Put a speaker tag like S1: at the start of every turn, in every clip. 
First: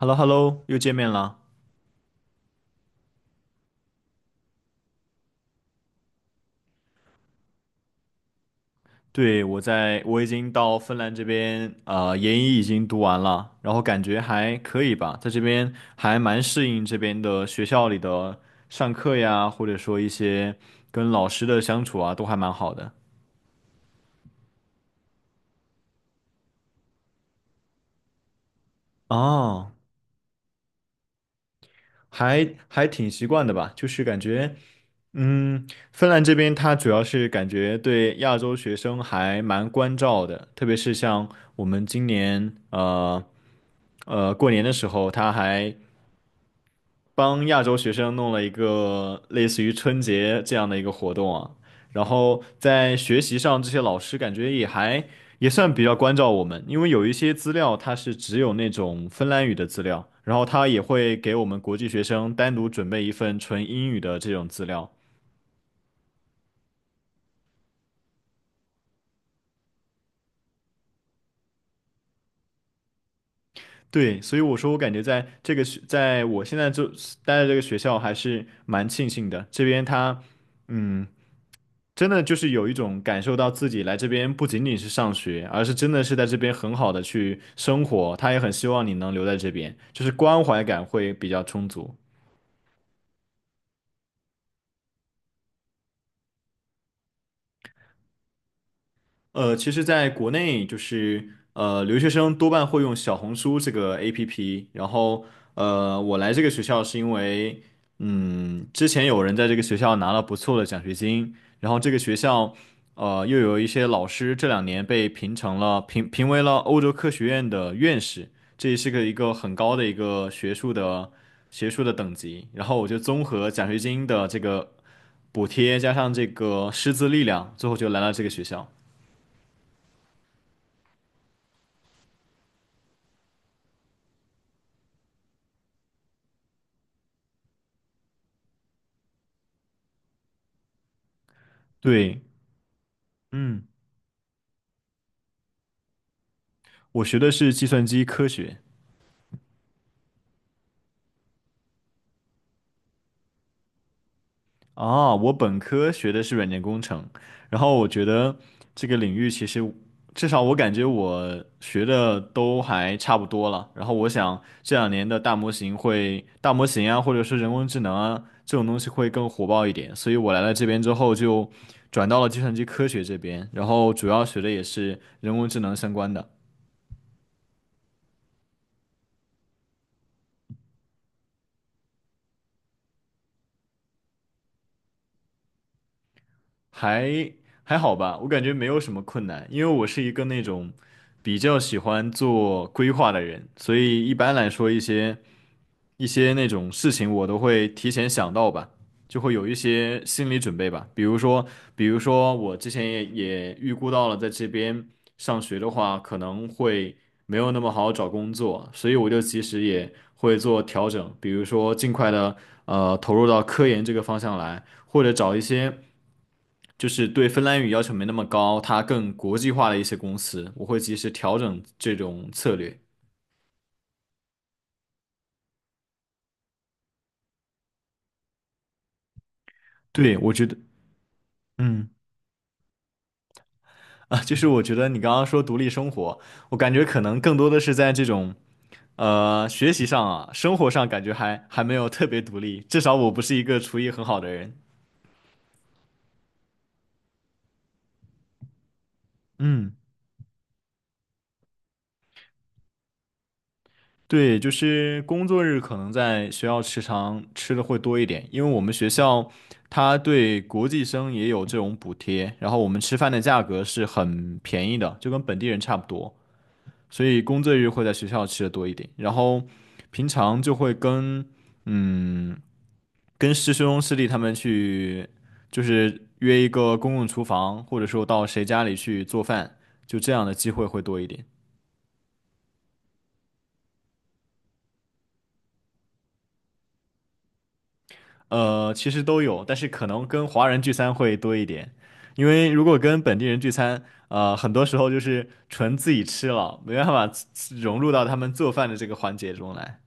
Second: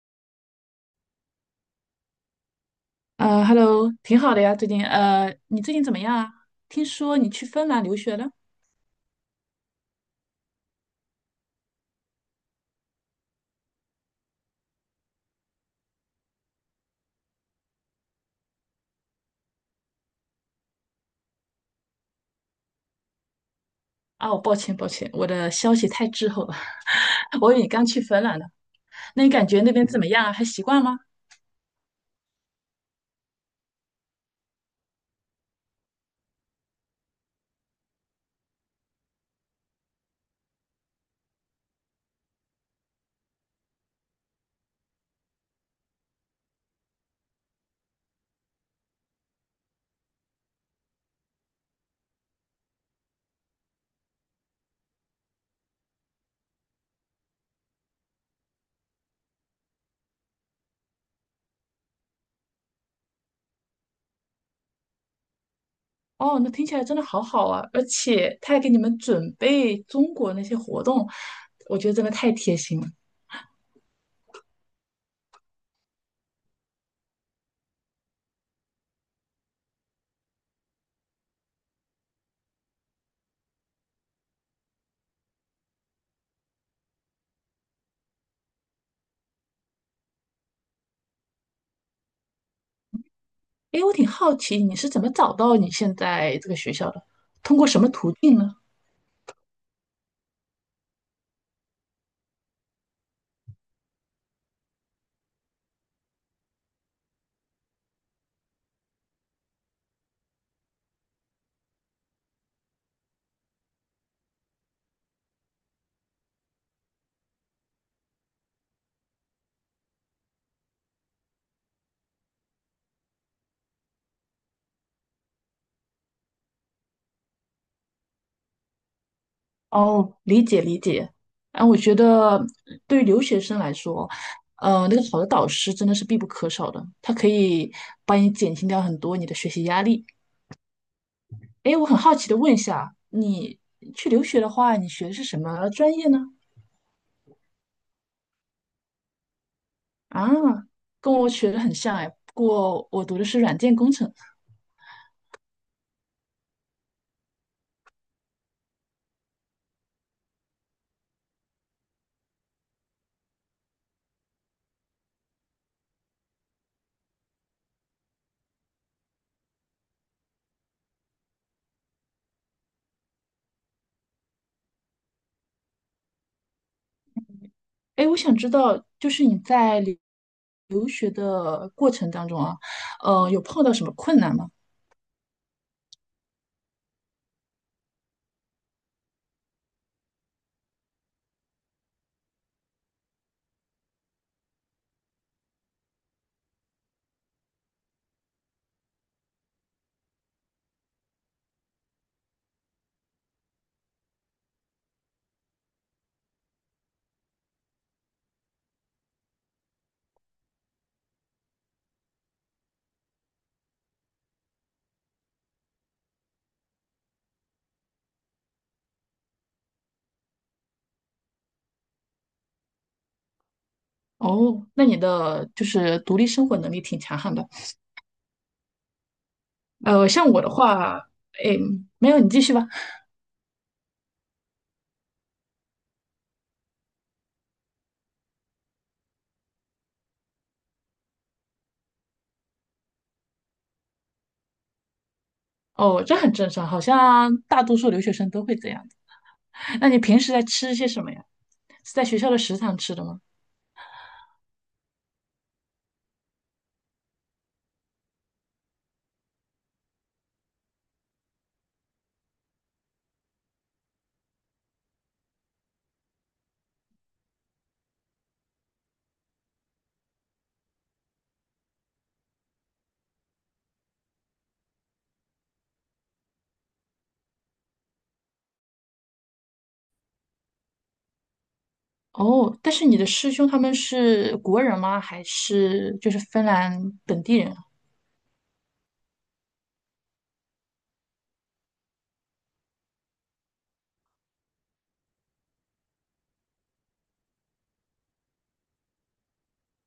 S1: h e l l o h e l l o 又见面了。
S2: Hello，挺好的呀，最近你最近怎么样啊？听说你去芬兰留学了？
S1: 对，我已经到芬兰这边，研一已经读完了，然后感觉还可以吧，在这边还蛮适应这边的学校里的上课呀，或者说一些跟老师的相处啊，都还蛮好的。
S2: 哦，抱歉抱歉，我的消息太滞后了，我以为你刚去芬兰呢。那你感觉
S1: 哦，
S2: 那边怎么样啊？还习惯吗？
S1: 还挺习惯的吧，就是感觉，嗯，芬兰这边它主要是感觉对亚洲学生还蛮关照的，特别是像我们今年，过年的时候，他还帮亚洲学生弄了一个类似于春节这样的一个活动啊，然后在学习上，这些老师感觉也算比较关照我们，因为有一些资料它是只有那种芬兰语的资料，然后他也会给我们国际学生单独准备一份纯英语的这种资料。
S2: 哦，那听起来真的好好啊，而且他还给你们准备中国那些活动，我觉得真的太贴心了。
S1: 对，所以我说我感觉在这个学，在我现在就待的这个学校还是蛮庆幸的，这边他嗯。真的就是有一种感受到自己来这边不仅仅是上学，而是真的是在这边很好的去生活。他也很希望你能留在这边，就是关怀感会比较充足。
S2: 诶，我挺好奇你是怎么找到你现在这个学校的，通过什么途径呢？
S1: 其实，在国内就是留学生多半会用小红书这个 APP。然后，我来这个学校是因为，之前有人在这个学校拿了不错的奖学金，然后这个学校，又有一些老师这两年被评为了欧洲科学院的院士，这也是一个很高的一个学术的等级。然后我就综合奖学金的这个补贴加上这个师资力量，最后就来了这个学校。
S2: 哦，理解理解。啊，我觉得对于留学生来说，那个好的导师真的是必不可少的，他可以帮你减轻掉很多你的学习压力。哎，我很好
S1: 对。
S2: 奇的问一下，你
S1: 嗯，
S2: 去留学的话，你学的是什么专业呢？
S1: 我学的是计算机科学
S2: 啊，跟我学的很像哎，不过我读的是软件工程。
S1: 啊，我本科学的是软件工程，然后我觉得这个领域其实至少我感觉我学的都还差不多了。然后我想这两年的大模型啊，或者是人工智能啊这种东西会更火爆一点，所以我来了这边之后就转到了计算机科学这边，然后主要学的也是人工智能相关的。
S2: 哎，我想知道，就是你在留学的过程当中啊，有碰到什么困难吗？
S1: 还还好吧，我感觉没有什么困难，因为我是一个那种比较喜欢做规划的人，所以一般来说一些那种事情我都会提前想到吧，就会有一些心理准备吧。比如说我之前也预估到了在这边上学的话，可能会没有那么好找工作，所以我就其实也会做调整，比如说尽快的投入到科研这个方向来，或者找一些。就是对芬兰语要求没那么高，它更国际化的一些公司，我会及时调整这种策略。
S2: 哦，那你的就是独立生活能力挺强悍的。
S1: 对，
S2: 像
S1: 我
S2: 我
S1: 觉
S2: 的
S1: 得，
S2: 话，哎，
S1: 嗯，
S2: 没有，你继续吧。
S1: 啊，就是我觉得你刚刚说独立生活，我感觉可能更多的是在这种，学习上啊，生活上感觉还没有特别独立，至少我不是一个厨艺很好的人。
S2: 哦，这很正常，好像大多数留学生都会这样。
S1: 嗯。
S2: 那你平时在吃些什么呀？是在学校的食堂吃的吗？
S1: 对，就是工作日可能在学校食堂吃的会多一点，因为我们学校它对国际生也有这种补贴，然后我们吃饭的价格是很便宜的，就跟本地人差不多，所以工作日会在学校吃的多一点，然后平常就会跟嗯跟师兄师弟他们去，就是约一个公共厨房，或者说到谁家里去做饭，就这样的机会会多一点。
S2: 哦，但是你的师兄他们是国人吗？还是就是芬兰本地人啊。
S1: 其实都有，但是可能跟华人聚餐会多一点，因为如果跟本地人聚餐，很多时候就是纯自己吃了，没办法自融入到他们做饭的这个环节中来。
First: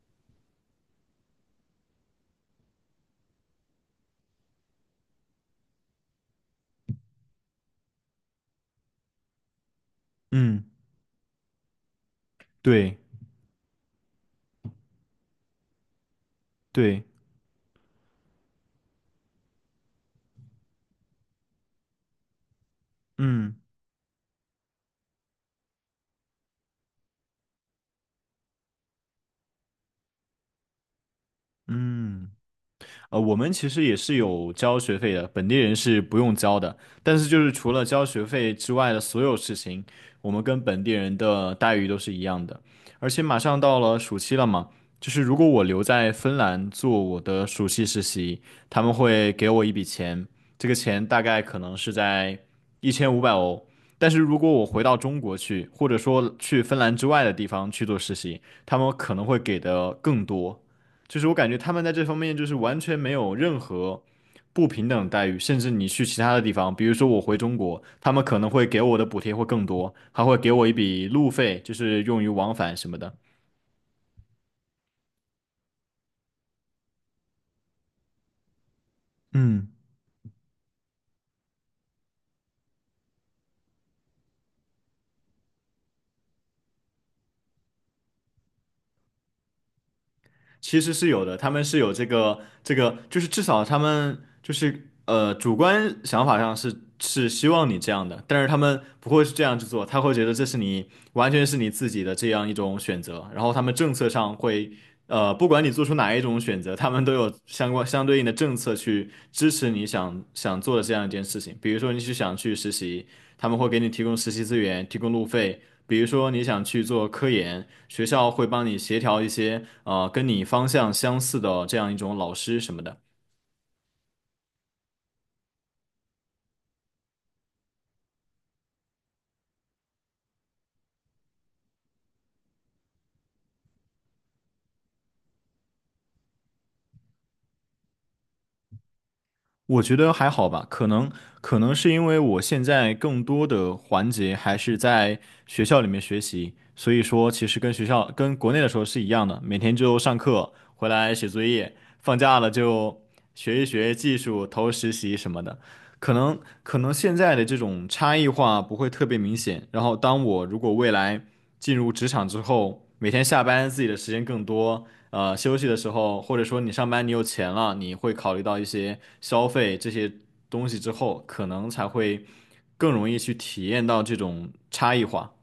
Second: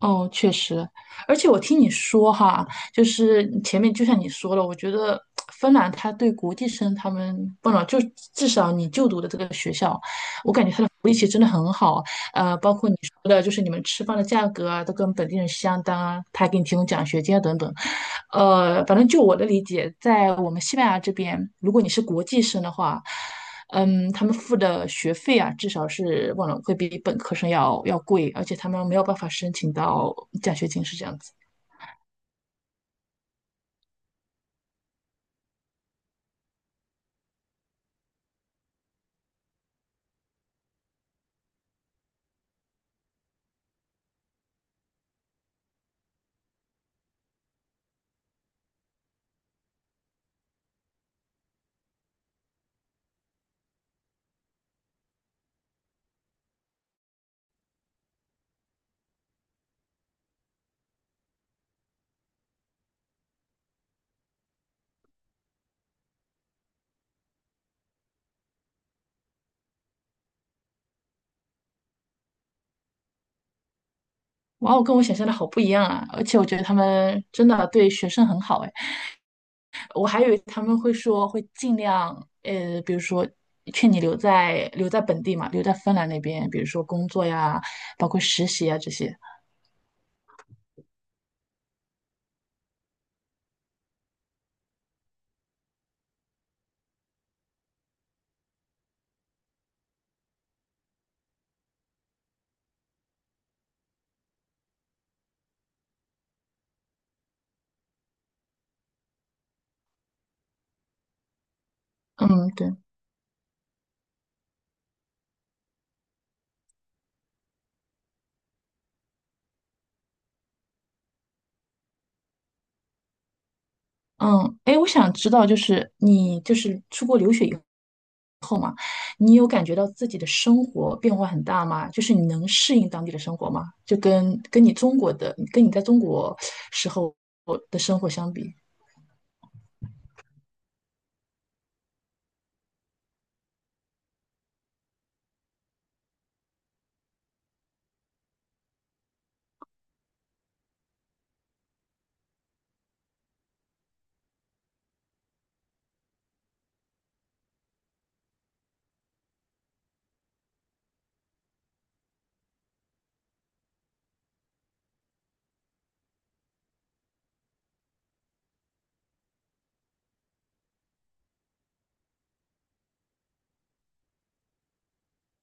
S2: 哦，确实，而且我听你说哈，就是你前面就像你说了，我觉得芬兰他对国际生他们，不能就至少你就读的这个学校，我
S1: 嗯，
S2: 感觉他的福利其实真的很好。包括你
S1: 对
S2: 说的，就是你们吃饭的价格啊，都跟本地人相当啊，他还给你提供
S1: 对，
S2: 奖学金啊，等等。反正就我的理解，在我们西班牙这边，如果你是国际生的话，
S1: 嗯
S2: 嗯，他们付的学费啊，至少是忘了会比本科生要贵，而且他们没有办法申请到奖学金，是这样子。
S1: 嗯。我们其实也是有交学费的，本地人是不用交的。但是就是除了交学费之外的所有事情，我们跟本地人的待遇都是一样的。而且马上到了暑期了嘛，就是如果我留在芬兰做我的暑期实习，他们会给我一笔钱，这个钱大概可能是在1500欧。但是如果我回到中国去，或者说去芬兰之外的地方去做实习，他们可能会给的更多。就是我感觉他们在这方面就是完全没有任何不平等待遇，甚至你去其他的地方，比如说我回中国，他们可能会给我的补贴会更多，还会给我一笔路费，就是用于往返什么的。
S2: 哇哦，跟我想象的好不一样啊！而且我觉得他们真的对学生很好哎。
S1: 嗯。
S2: 我还以为他们会说会尽量，比如说劝你留在本地嘛，留在芬兰那边，比如说工作呀，包括实习啊这些。
S1: 其实是有的，他们是有这个，就是至少他们就是主观想法上是希望你这样的，但是他们不会是这样去做，他会觉得这是你完全是你自己的这样一种选择，然后他们政策上会不管你做出哪一种选择，他们都有相对应的政策去支持你想做的这样一件事情，比如说你是想
S2: 嗯，
S1: 去实
S2: 对，
S1: 习，他们会给你提供实习资源，提供路费，比如说你想去做科研，学校会帮你协调一些跟你方向相似的这样一种老师什么的。
S2: 嗯，哎，我想知道，就是你就是出国留学以后，你有感觉到自己的生活变化很大吗？就是你能适应当地的生活吗？就跟你中国的，跟你在中国时候的生活相比。
S1: 我觉得还好吧，可能是因为我现在更多的环节还是在学校里面学习，所以说其实跟学校跟国内的时候是一样的，每天就上课，回来写作业，放假了就学一学技术，投实习什么的。可能可能现在的这种差异化不会特别明显，然后当我如果未来进入职场之后，每天下班自己的时间更多，休息的时候，或者说你上班你有钱了，你会考虑到一些消费这些东西之后，可能才会更容易去体验到这种差异化。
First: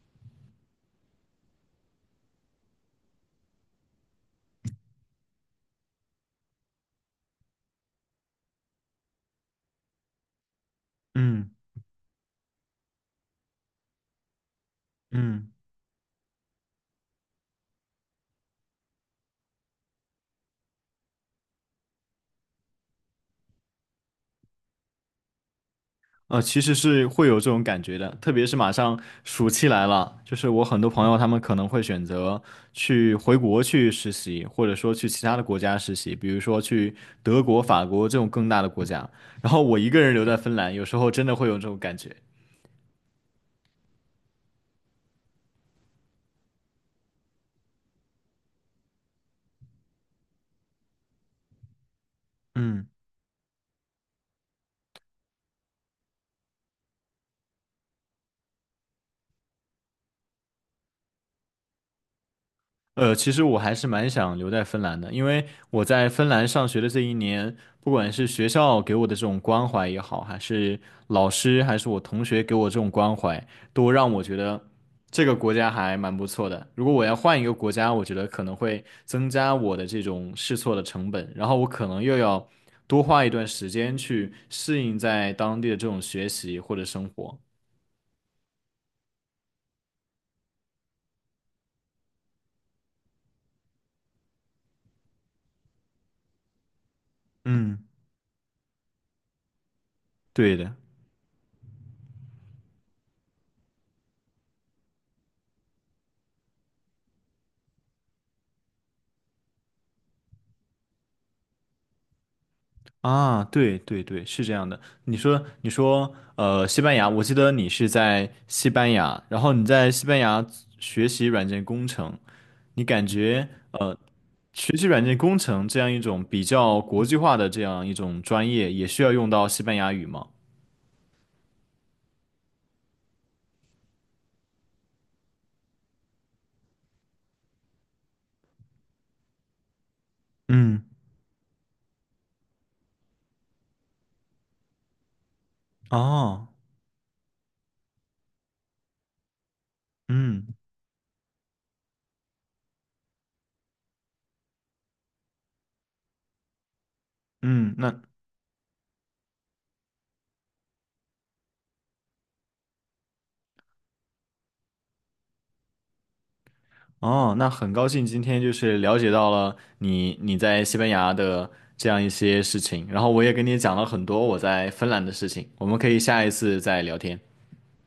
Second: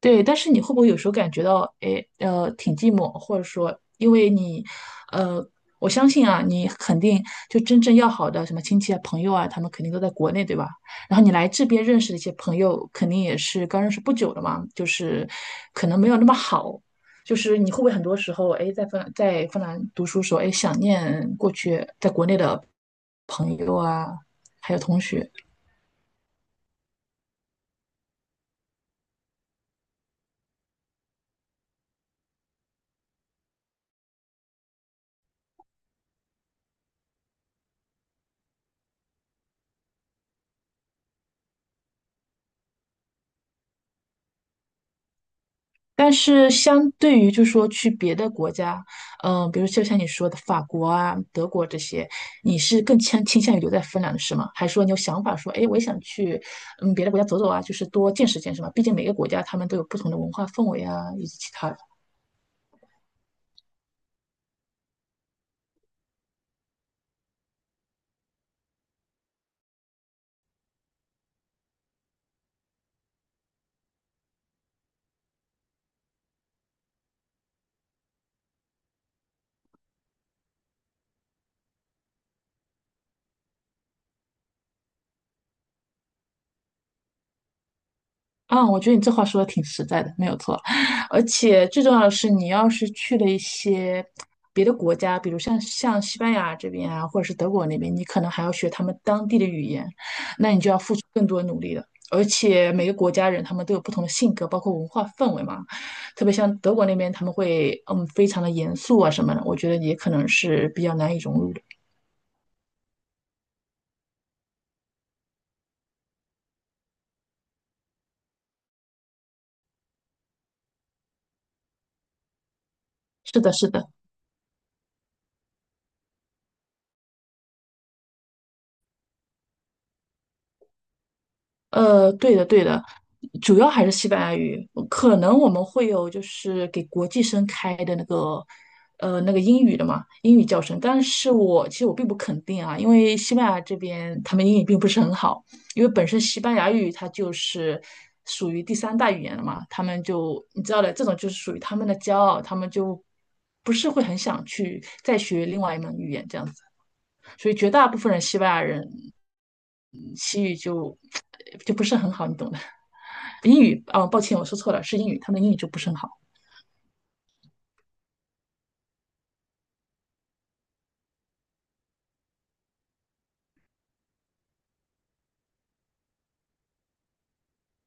S2: 对，但是你会不会有时候感觉到，哎，挺寂寞，或者说，因为你，呃，我相信啊，你肯定就真正要好的什么亲戚啊、朋友啊，他们肯定都在国内，对吧？然后你来
S1: 嗯
S2: 这边认识的一些朋友，肯定也是刚认识不久的嘛，就是
S1: 嗯。
S2: 可能没有那么好，就是你会不会很多时候，哎，在芬兰读书时候，哎，想念过去在国内的朋友啊，还有同学。
S1: 其实是会有这种感觉的，特别是马上暑期来了，就是我很多朋友他们可能会选择去回国去实习，或者说去其他的国家实习，比如说去德国、法国这种更大的国家。然后我一个人留在芬兰，有时候真的会有这种感觉。
S2: 但是相对于就说去别的国家，嗯、比如就像你说的法国啊、德国这些，你是
S1: 嗯。
S2: 更倾向于留在芬兰的是吗？还是说你有想法说，哎，我也想去嗯别的国家走走啊，就是多见识见识嘛？毕竟每个国家他们都有不同的文化氛围啊，以及其他的。
S1: 其实我还是蛮想留在芬兰的，因为我在芬兰上学的这一年，不管是学校给我的这种关怀也好，还是老师，还是我同学给我这种关怀，都让我觉得这个国家还蛮不错的。如果我要换一个国家，我觉得可能会增加我的这种试错的成本，然后我可能又要多花一段时间去适应在当地的这种学习或者生活。
S2: 啊，我觉得你这话说的挺实在的，没有错。而且最重要的是，你要是去了一些别的国家，比如像西班牙这边啊，或者是德国
S1: 嗯，
S2: 那边，你可能还要学他们当地的语言，那
S1: 对
S2: 你就
S1: 的。
S2: 要付出更多努力了。而且每个国家人他们都有不同的性格，包括文化氛围嘛。特别像德国那边，他们会嗯非常的严肃啊什么的，我觉得也可能是比较难以融入的。
S1: 啊，对对对，是这样的。你说，西班牙，我记得你是在西班牙，然后你在西班牙学习软件工程，你感
S2: 是
S1: 觉，
S2: 的，是的。
S1: 学习软件工程这样一种比较国际化的这样一种专业，也需要用到西班牙语吗？
S2: 对的，对的，主要还是西班牙语。可能我们会有就是给国际生开的那个，那个英语的嘛，英语教程。
S1: 嗯，
S2: 但是我其实我并不肯定啊，因为西班牙这边他们英语并不是很好，因为本身西
S1: 哦，
S2: 班牙语它就是属于第三大语言了嘛，他们就
S1: 嗯
S2: 你知道的，这种就是属于他们的骄傲，他们就不是会很想去再学另外一门语言这样子。所以绝
S1: 嗯，
S2: 大部分人西班牙人嗯西语就 就不是很好，你懂的。英语啊，哦，抱歉，我说错了，是英语，他们英语就不是很好。
S1: 那很高兴今天就是了解到了你在西班牙的这样一些事情，然后我也跟你讲了很多我在芬兰的事情，我们可以下一次再聊天。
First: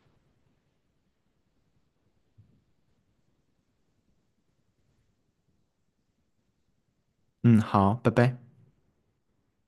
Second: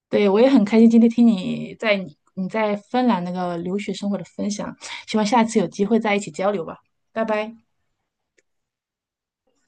S2: 对，我也很开心今天听你在你在芬兰那个留学生活的分享，希望下次有机会再一起交流吧，拜拜。
S1: 嗯，好，拜拜。